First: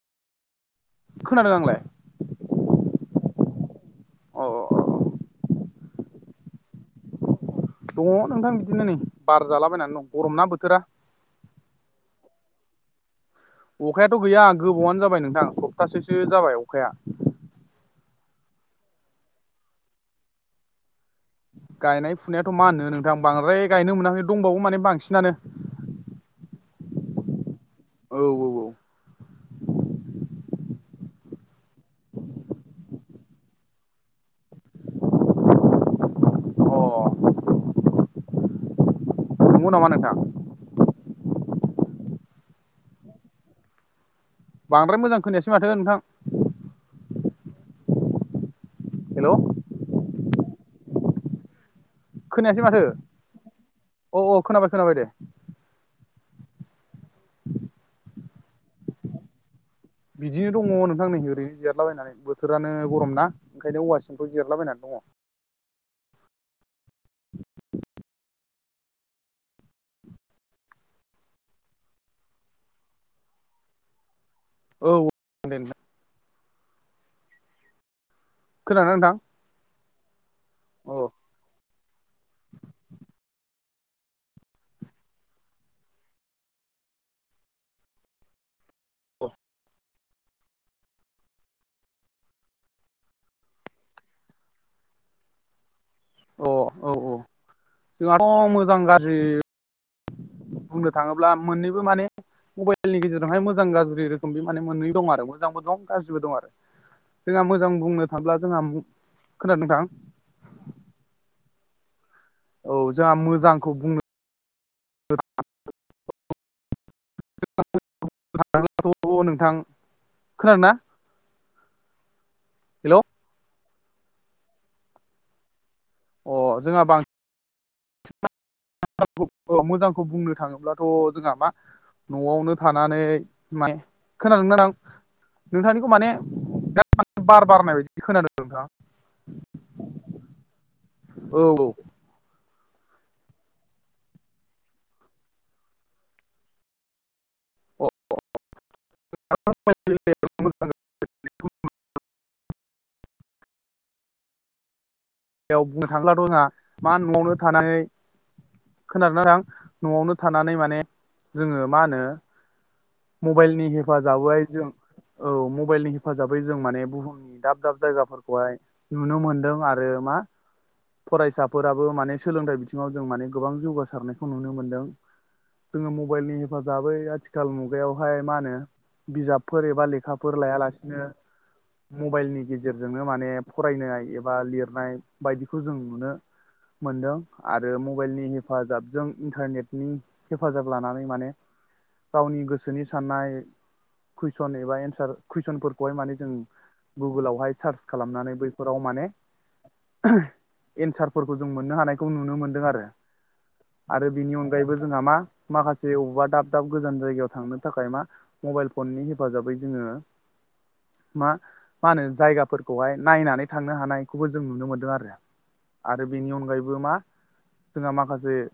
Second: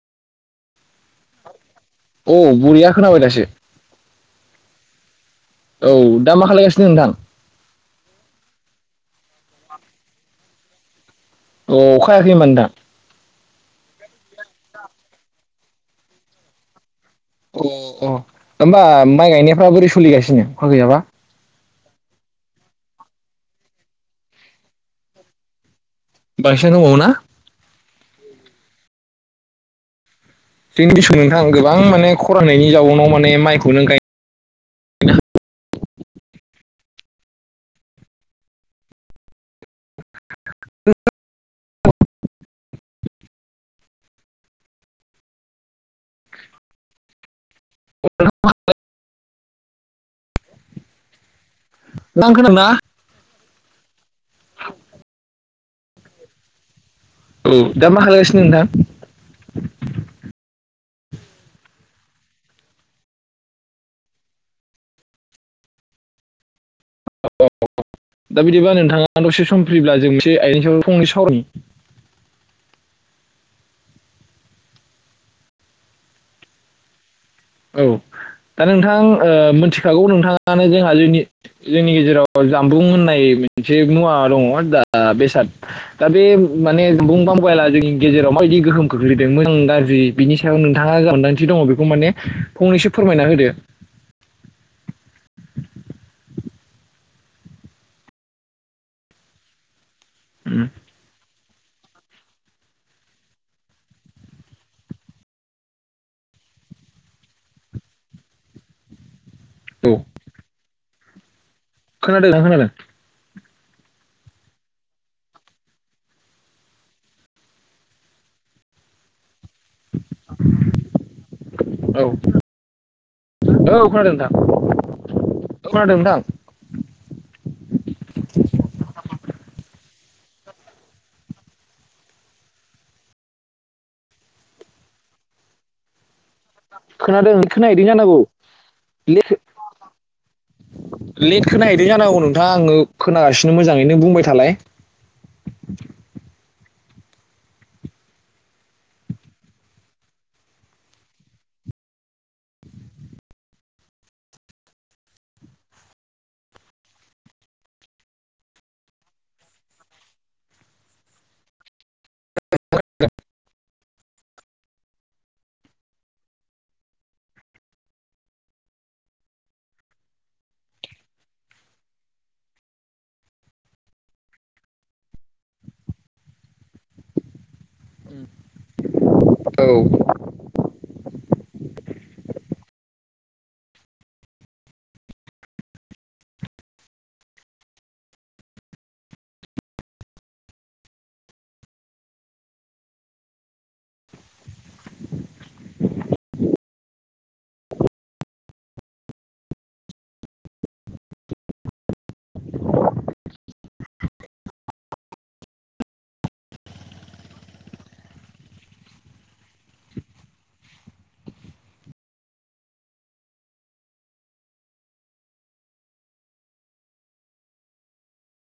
खोनादों आंलाय अ बरिया खोनाबाय दासो अ औ दा मा खालायगासिनो नोंथां? दङ नोंथां बिदिनो नै बार जालाबायनानै दं गरमना बोथोरा। अ अखा हायाखै होमबा नोंथां। अखायाथ' गैया गोबावानो जाबाय नोंथां सप्तासेसो जाबाय अखाया। अ अ होमबा माइ गायनायफ्रा बोरै सोलिगासिनो अखा गैयाबा? गायनाय फुनायाथ' मा होनो नोंथां बांद्राय गायनो मोनाखै दंबावो माने बांसिनानो बांसिन दंबावोना? औ औ औ। जोंनि बिसु नोंथाङा गोबां माने खरनायनि जाउनाव माने माइखौनो गायनो औ अ नोंगौ नामा नोंथां? बांद्राय मोजां खोनायासै माथो नोंथां। [unintelligible] हेल' नोंथां खोनायासै खोनादोंना माथो अ अ खोनाबाय खोनाबाय दे। औ दा मा खालामगासिनो नोंथां? बिदि दङ नोंथां नै ओरै जिरलाबायनानै बोथोरानो गरम ना ओंखायनो औवा सिंफोराव' जिरलाबायनानै दङ। [inaudible] [unintelligible] दा बिदिबा नोंथाङा दसे सम फ्रिब्ला जों एसे आइदानि सायाव फंनै सावरायनि। [inaudible] औ। औ दा नोंथां मिथिखागौ नोंथां। जोंहा अ जोंनि जोंनि गेजेराव जामबुं होननाय मोनसे मुवा दङ दा बेसाद दा बे माने बुंबां गला जोंनि गेजेराव दि गोहोम खोख्लैदों मोजां गाज्रि बिनि सायाव नोंथाङा जा मोन्दांथि दङ बेखौ माने फंनैसो फोरमायना होदो। अ औ औ जोंहाथ' मोजां गाज्रि बुंनो थाङोब्ला मोननैबो माने मबाइलनि गेजेरजोंहाय मोजां गाज्रि रोखोम बे माने मोननै दं आरो मोजांबो दं गाज्रिबो दं आरो। जोंहा मोजां बुंनो थांब्ला जोंहा खोनादों नोंथां औ खोनादों नोंथां औ जोंहा मोजांखौ बुंनो [unintelligible] थ' नोंथां खोनादोंना? औ। हेलौ। औ खोनादों नोंथां। खोनादों नोंथां अह जोंहा बांसिन [inaudible] औ मोजांखौ बुंनो थाङोब्लाथ' जोंहा मा न'आवनो थानानै माने खोनादों ना आं नोंथांनिखौ माने खोनादों बार बारनाय खोनाहैदों बायदि जानांगौ खोनादों नोंथां ल औ लेट खोनाहैदों जानांगौ नों थां ङो खोनागासिनो मोजाङैनो बुंबाय थालाय। [unintelligible] जायाव बुंनो थांब्लाथ' जोंहा मा न'आवनो थानानै खोनादों ना नोंथां न'आवनो थानानै माने जोङो मा होनो मबाइलनि हेफाजाबै जों औ मबाइलनि हेफाजाबै जों माने बुहुमनि दाब दाब जायगाफोरखौहाय नुनो मोनदों आरो रो मा फरायसाफोराबो माने सोलोंथाइ बिथिङाव जों माने गोबां जौगासारनायखौ नुनो मोनदों। जोङो मबाइलनि हेफाजाबै आथिखाल मुगायावहाय मा होनो। बिजाबफोर औ एबा लेखाफोर लायालासिनो मबाइलनि गेजेरजोंनो माने फरायनाय एबा लिर नाय बायदिखौ जों नुनो मोनदों आरो मबाइलनि हेफाजाबजों इन्टारनेटनि हेफाजाब लानानै माने गावनि गोसोनि साननाय कुइसन एबा एन्सार कुइसनफोरखौहाय माने जों गुगोलावहाय सार्च खालामनानै बैफोराव माने एन्सारफोरखौ जों मोननो हानायखौ नुनो मोनदों आरो। आरो बिनि अनगायैबो जोंहा मा माखासे बबेबा दाब दाब गोजान जायगायाव थांनो थाखाय मा मबाइल फननि हेफाजाबै जोङो मा मा होनो जायगाफोरखौहाय नायनानै थांनो हानायखौबो जों नुनो मोनदों आरो आरो बेनि अनगायैबो मा जोंहा माखासे